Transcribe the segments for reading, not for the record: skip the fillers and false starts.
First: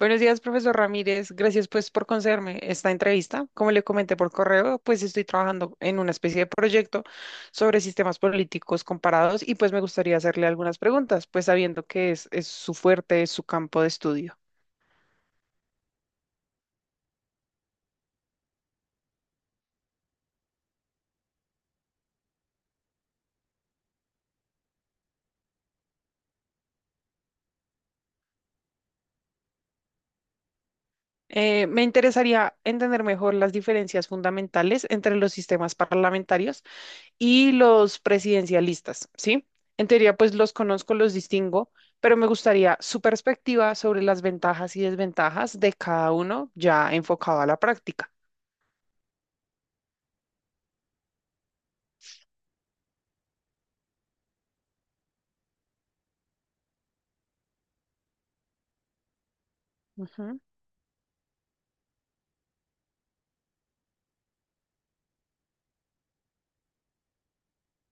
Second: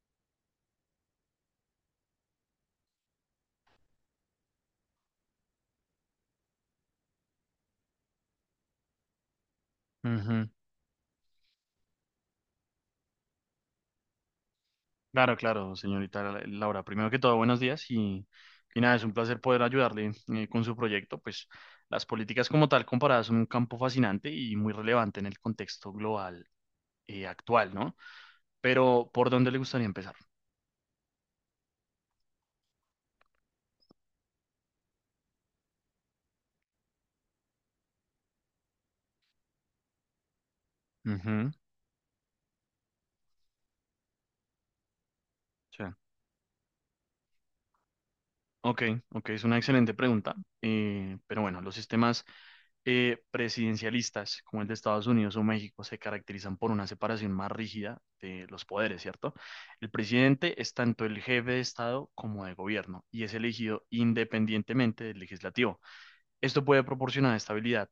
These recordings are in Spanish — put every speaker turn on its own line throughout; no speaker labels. Buenos días, profesor Ramírez. Gracias pues por concederme esta entrevista. Como le comenté por correo, pues estoy trabajando en una especie de proyecto sobre sistemas políticos comparados y pues me gustaría hacerle
Ujú.
algunas preguntas, pues sabiendo que es su fuerte, es su campo de estudio.
Claro, claro, señorita Laura. Primero que todo, buenos días y nada, es un placer poder ayudarle con su proyecto. Pues las políticas como tal comparadas son un campo fascinante y muy relevante en el contexto global actual, ¿no? Pero, ¿por dónde le gustaría empezar?
Me interesaría entender mejor las diferencias fundamentales entre los sistemas parlamentarios y los presidencialistas, ¿sí? En teoría, pues los conozco, los
Ujú,
distingo, pero me gustaría su perspectiva sobre las ventajas y desventajas de
sí.
cada uno ya enfocado a la práctica.
Ok, ok, es una excelente pregunta. Pero bueno, los sistemas presidencialistas, como el de Estados Unidos o México, se caracterizan por una separación más rígida de los poderes, ¿cierto? El
Ujú,
presidente es tanto el jefe de Estado como de gobierno y es elegido independientemente del legislativo. Esto puede proporcionar estabilidad,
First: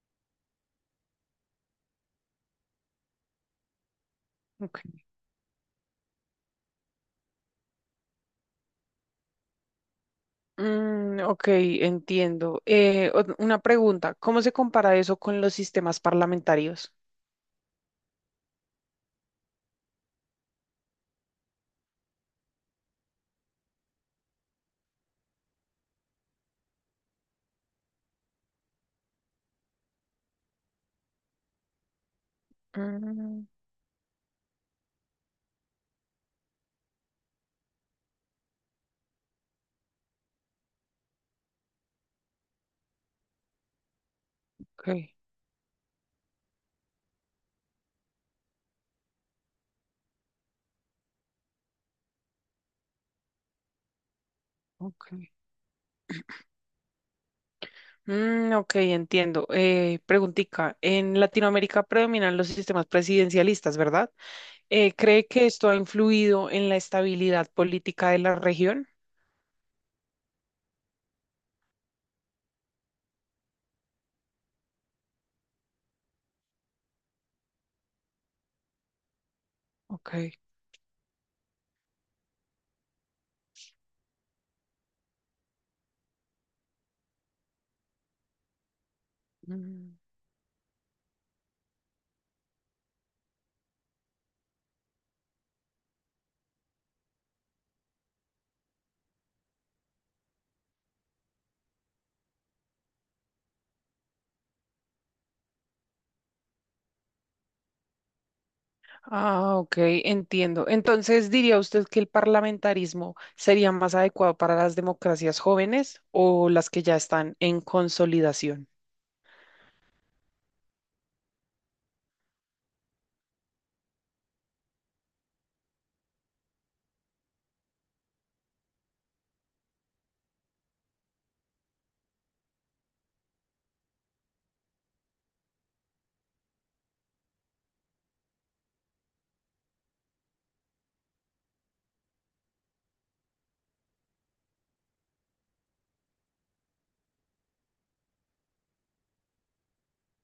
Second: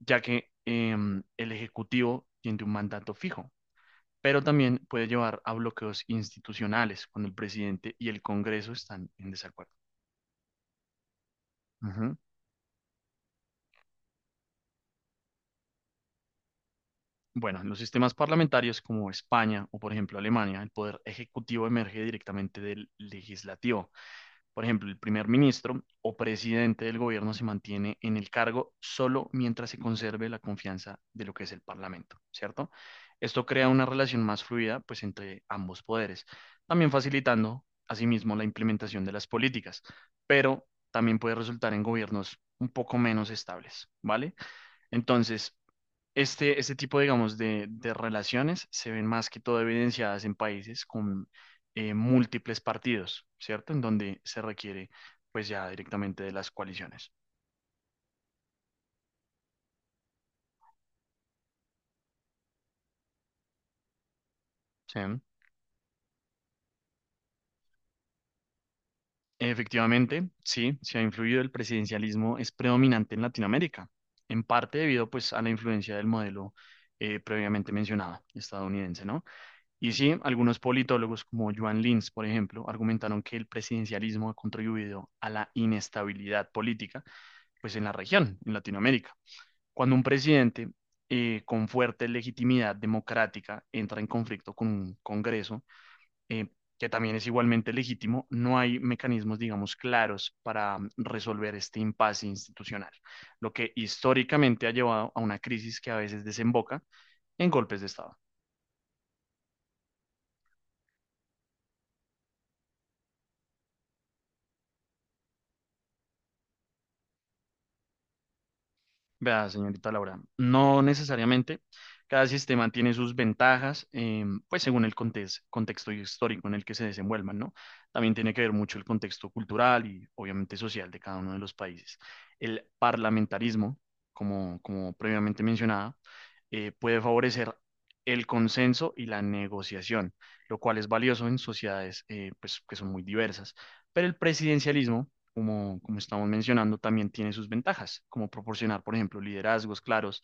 ya que el ejecutivo tiene un mandato fijo, pero también
ok.
puede llevar a bloqueos institucionales cuando el presidente y el Congreso están en desacuerdo.
Mm, ok,
Ujú.
entiendo. Una pregunta, ¿cómo se compara eso con los sistemas parlamentarios?
Bueno, en los sistemas parlamentarios como España o, por ejemplo, Alemania, el poder ejecutivo emerge directamente del legislativo. Por ejemplo, el primer ministro o presidente del gobierno se mantiene en el cargo solo mientras se conserve la confianza de lo que es el parlamento, ¿cierto? Esto
Mm,
crea una relación más fluida, pues, entre ambos poderes, también facilitando, asimismo, la implementación de las políticas, pero también puede resultar en gobiernos un poco menos estables, ¿vale?
ok,
Entonces, este tipo, digamos, de relaciones se ven más que todo evidenciadas en países con múltiples partidos, ¿cierto? En donde se requiere,
ok.
pues ya directamente de las coaliciones.
Mm, ok, entiendo. Preguntica, en Latinoamérica predominan los sistemas presidencialistas, ¿verdad?
¿Sí?
¿Cree que esto ha influido en la estabilidad política de la región?
Efectivamente, sí, se ha influido el presidencialismo, es predominante en Latinoamérica, en parte debido, pues, a la influencia del modelo previamente mencionado, estadounidense, ¿no? Y sí,
Ok.
algunos politólogos como Joan Lins, por ejemplo, argumentaron que el presidencialismo ha contribuido a la inestabilidad política pues en la región, en Latinoamérica. Cuando
Mm.
un presidente con fuerte legitimidad democrática entra en conflicto con un Congreso, eh, que también es igualmente legítimo, no hay mecanismos, digamos, claros para resolver este impasse institucional, lo que históricamente ha llevado a una crisis que a veces desemboca en golpes de Estado.
Ah, ok, entiendo. Entonces, ¿diría usted que el parlamentarismo sería más adecuado para las democracias jóvenes o las que ya están en consolidación?
Vea, señorita Laura, no necesariamente. Cada sistema tiene sus ventajas, pues según el contexto histórico en el que se desenvuelvan, ¿no? También tiene que ver mucho el contexto cultural y obviamente social de cada uno de los países. El parlamentarismo, como previamente mencionaba, puede favorecer el consenso y la negociación, lo cual es valioso en sociedades pues, que son muy diversas. Pero el presidencialismo como estamos mencionando, también tiene sus ventajas, como proporcionar, por ejemplo, liderazgos claros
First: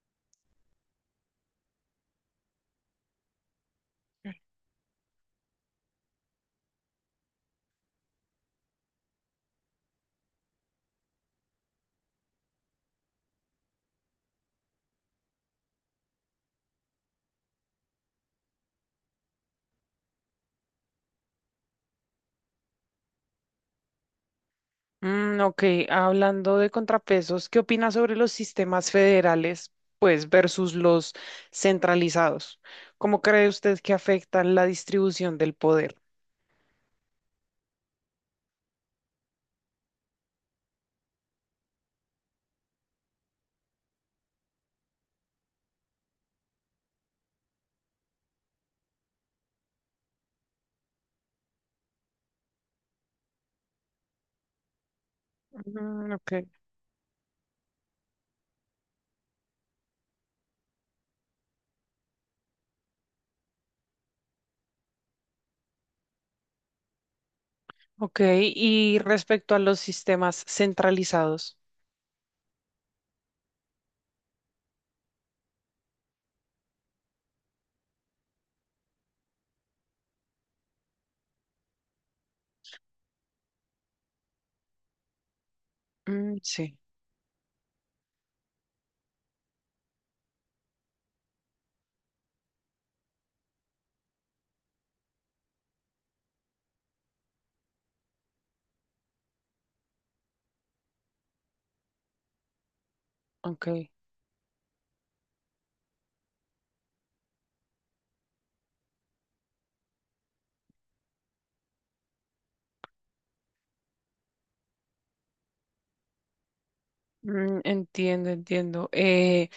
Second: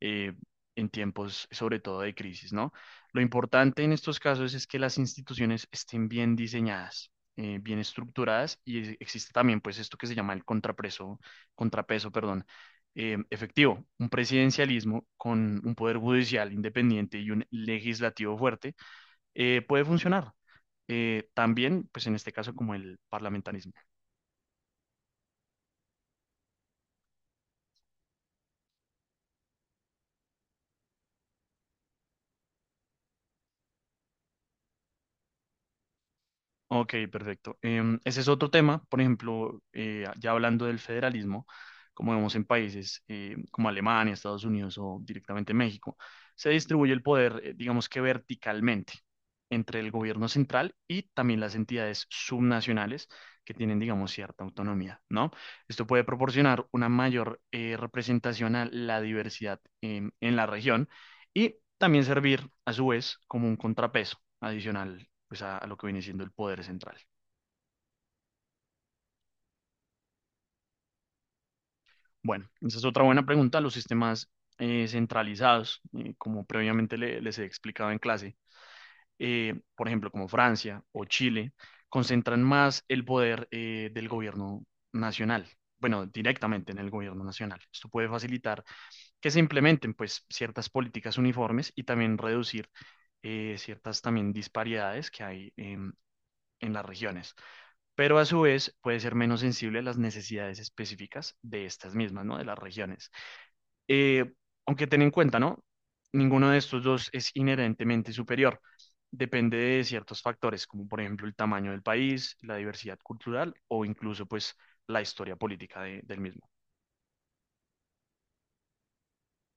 eh, en tiempos, sobre todo, de crisis, ¿no? Lo importante en estos casos es que las instituciones estén bien diseñadas, bien estructuradas y existe también, pues, esto que se llama el contrapeso, contrapeso, perdón, efectivo, un presidencialismo con un poder judicial independiente y un legislativo fuerte puede funcionar. También, pues en este caso, como el parlamentarismo.
Mm, ok, hablando de contrapesos, ¿qué opinas sobre los sistemas federales, pues, versus los centralizados? ¿Cómo cree usted que afectan la distribución del poder?
Ok, perfecto. Ese es otro tema, por ejemplo, ya hablando del federalismo, como vemos en países como Alemania, Estados Unidos o directamente México, se distribuye el poder, digamos que verticalmente, entre el gobierno central y también las entidades subnacionales que tienen, digamos, cierta autonomía, ¿no? Esto puede
Mm, ok,
proporcionar una mayor representación a la diversidad en la región y también servir, a su vez, como un contrapeso adicional pues a lo que viene siendo el poder central.
ok. Y respecto a los sistemas centralizados,
Bueno, esa es otra buena pregunta. Los sistemas centralizados, como previamente les he explicado en clase, por ejemplo, como Francia o Chile, concentran más el poder del gobierno nacional. Bueno,
mm,
directamente en
sí,
el gobierno nacional. Esto puede facilitar que se implementen pues ciertas políticas uniformes y también reducir ciertas también disparidades que hay en las regiones. Pero a su vez puede ser menos sensible a las necesidades específicas de estas mismas, ¿no? De las regiones.
ok.
Eh, Aunque ten en cuenta, ¿no? Ninguno de estos dos es inherentemente superior. Depende de ciertos factores, como por ejemplo el tamaño del país, la diversidad cultural o incluso pues la historia política del mismo.
Mm, entiendo, entiendo.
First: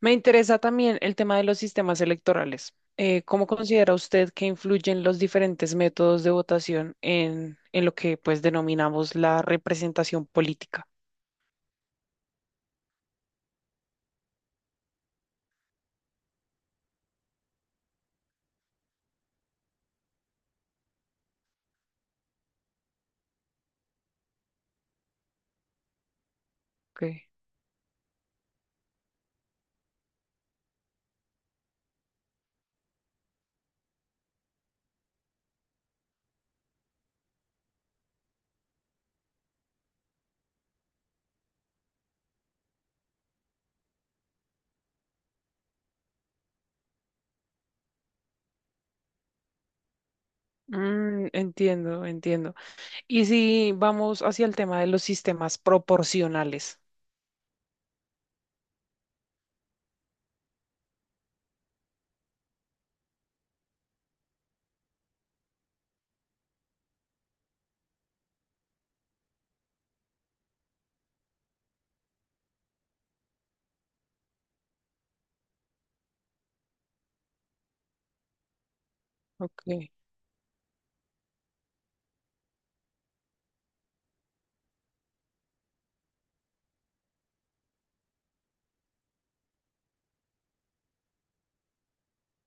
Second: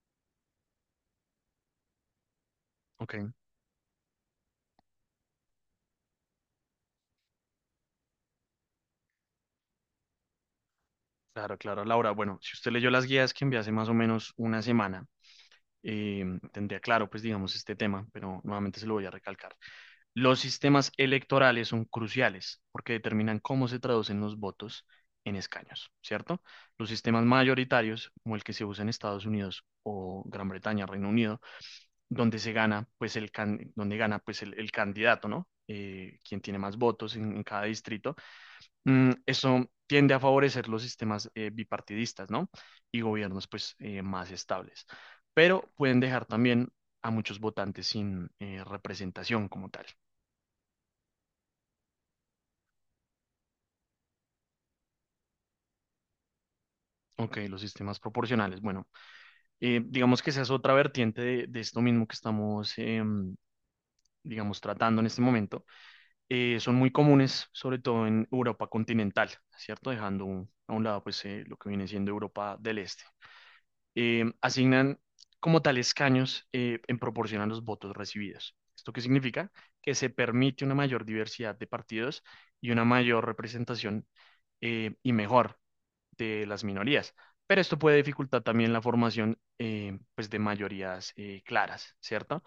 Me interesa también el tema de los sistemas electorales.
Ok,
¿Cómo considera usted que influyen los diferentes métodos de votación en lo que pues denominamos la representación política?
claro, claro, Laura. Bueno, si usted leyó las guías que envié hace más o menos una semana, eh, tendría claro pues digamos este tema, pero nuevamente se lo voy a recalcar. Los sistemas electorales son cruciales porque determinan cómo se traducen los votos en escaños, ¿cierto? Los
Ok.
sistemas mayoritarios, como el que se usa en Estados Unidos o Gran Bretaña, Reino Unido, donde se gana, pues el donde gana, pues el candidato, ¿no? Quien tiene más votos en cada distrito. Mm, eso tiende a favorecer los sistemas bipartidistas, ¿no? Y gobiernos, pues, más estables. Pero pueden dejar también a muchos votantes sin representación como tal.
Mm, entiendo, entiendo. Y si vamos hacia el tema de los sistemas proporcionales.
Ok, los sistemas proporcionales. Bueno, digamos que esa es otra vertiente de esto mismo que estamos, digamos, tratando en este momento. Son muy comunes, sobre todo en Europa continental, ¿cierto? Dejando a un lado, pues, lo que viene siendo Europa del Este. Asignan como tal escaños en proporción a los votos recibidos. ¿Esto qué significa?
Ok.
Que se permite una mayor diversidad de partidos y una mayor representación y mejor de las minorías. Pero esto puede dificultar también la formación pues de mayorías claras, ¿cierto?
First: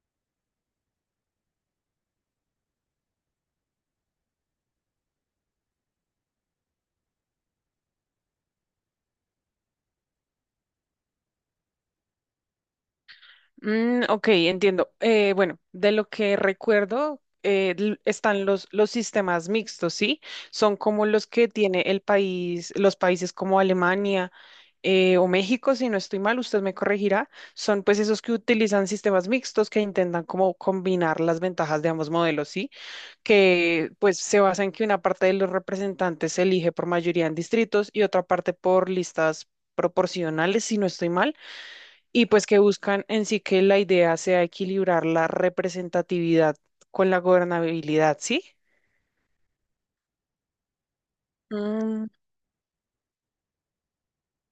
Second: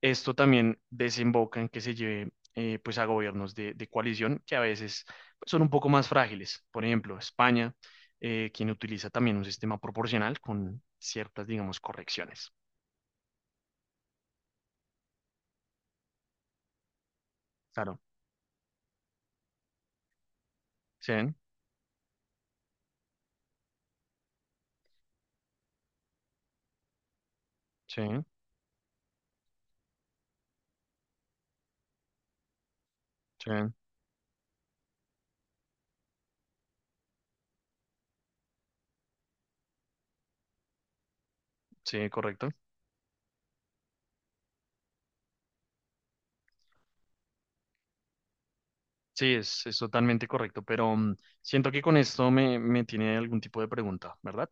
Esto también desemboca en que se lleve pues a gobiernos de coalición que a veces pues, son un poco más frágiles. Por ejemplo, España, quien utiliza también un sistema proporcional con ciertas, digamos, correcciones.
Mm, ok, entiendo. Bueno, de lo que recuerdo,
Claro.
están los sistemas mixtos, ¿sí? Son como
Sí,
los que tiene el país, los países como Alemania o México, si no estoy mal, usted me corregirá, son pues
sí,
esos que utilizan sistemas mixtos que intentan como combinar las ventajas de ambos modelos, ¿sí?
sí,
Que pues se basa en que una parte de los representantes se elige por mayoría en distritos y otra parte por listas proporcionales, si no estoy mal,
sí,
y pues
correcto.
que buscan en sí que la idea sea equilibrar la representatividad con la gobernabilidad, ¿sí?
Sí, es totalmente correcto, pero siento que con esto me, me tiene algún tipo de pregunta, ¿verdad?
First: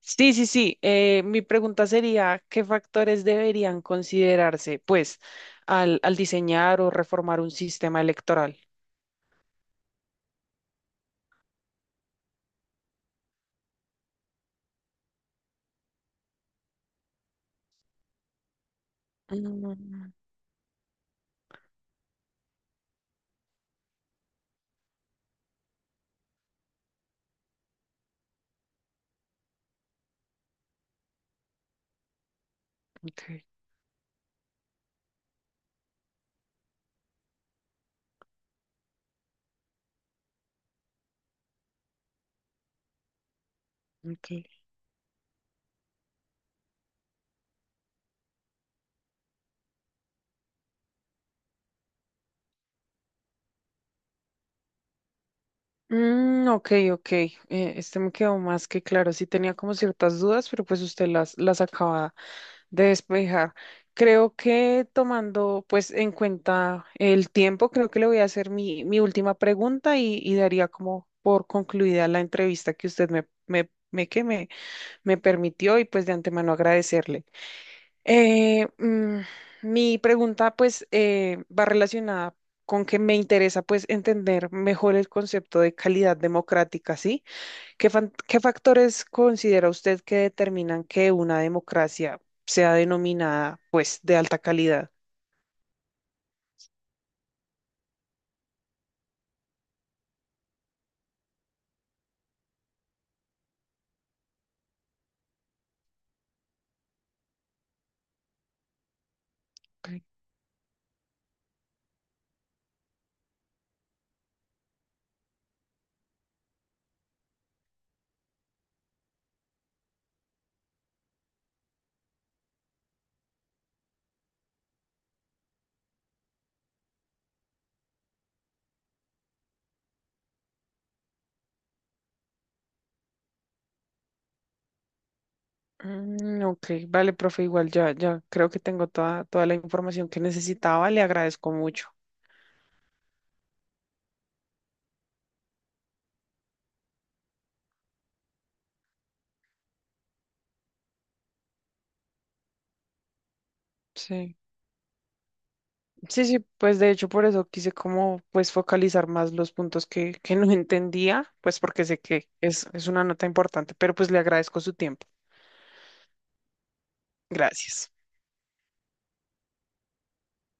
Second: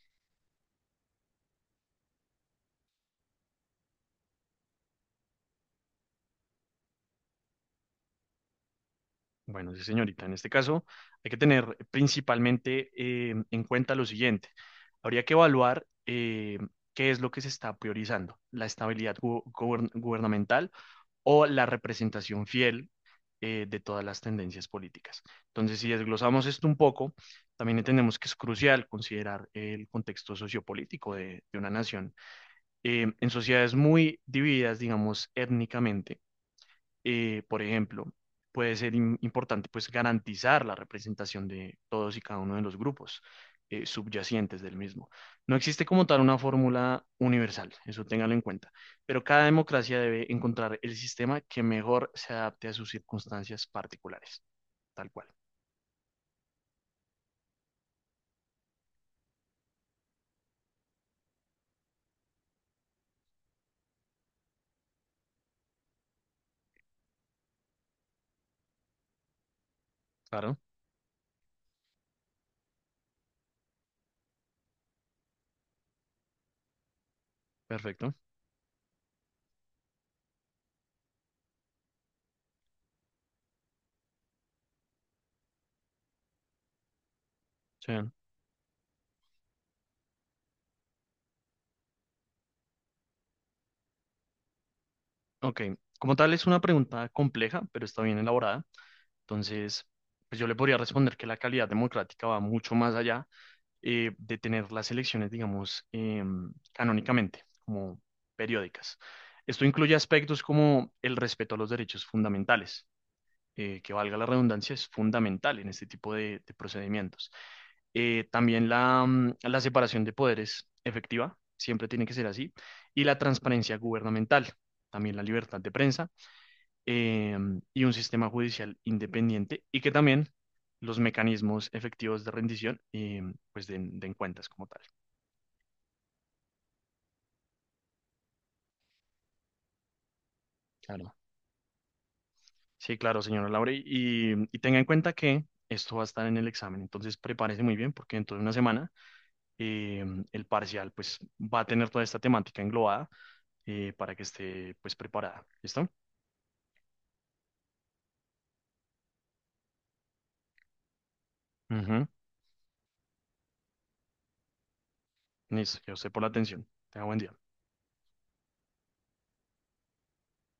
Sí, sí, sí. Mi pregunta sería, ¿qué factores deberían considerarse, pues, al diseñar o reformar un sistema electoral?
Bueno, sí, señorita, en este caso hay que tener principalmente en cuenta lo siguiente. Habría que evaluar qué es lo que se está priorizando, la estabilidad
Mm,
gubernamental o la representación fiel de todas las tendencias políticas. Entonces, si desglosamos esto un poco, también entendemos que es crucial considerar el contexto sociopolítico de una nación.
ok,
En sociedades muy divididas, digamos, étnicamente, por ejemplo, puede ser importante pues garantizar la representación de todos y cada uno de los grupos
ok.
subyacentes del mismo. No existe como tal una fórmula universal, eso téngalo en cuenta, pero cada democracia debe encontrar el sistema que mejor se adapte a sus circunstancias particulares, tal cual.
Mm, ok, ok. Este me quedó más que claro. Sí tenía como ciertas dudas, pero pues usted las acaba de despejar. Creo que tomando pues en cuenta el tiempo, creo que le voy a hacer mi última pregunta y
Claro,
daría como por concluida la entrevista que usted me, me, me, que me me permitió y pues de antemano agradecerle.
perfecto.
Eh, mm, Mi pregunta pues va relacionada con que me interesa pues entender mejor el concepto de calidad democrática, ¿sí?
Sí.
¿Qué factores considera usted que determinan que una democracia sea denominada pues de alta calidad?
Ok, como tal es una pregunta compleja, pero está bien elaborada, entonces pues yo le podría responder que la calidad democrática va mucho más allá de tener las elecciones, digamos, canónicamente, como periódicas. Esto incluye aspectos como el respeto a los derechos fundamentales, que valga la redundancia, es fundamental en este tipo de procedimientos. También la, la separación de poderes efectiva, siempre tiene que ser así, y la transparencia gubernamental. También la libertad de prensa y un sistema judicial independiente y que también los mecanismos efectivos de rendición y pues den, den cuentas como tal.
Mm, ok, vale, profe, igual ya, ya creo que tengo toda, toda la información que necesitaba, le
Claro.
agradezco mucho.
Sí, claro, señora Laura. Y tenga en cuenta que esto va a estar en el examen, entonces prepárese muy bien porque dentro de una semana eh, el parcial pues va a tener toda esta temática englobada para que
Sí.
esté pues preparada. ¿Listo?
Sí, sí, pues de hecho por eso quise como pues focalizar más los puntos que no entendía, pues porque sé
Ujú.
que es una nota importante, pero pues le agradezco su tiempo.
Listo, yo sé por la atención. Tenga buen día.
Gracias.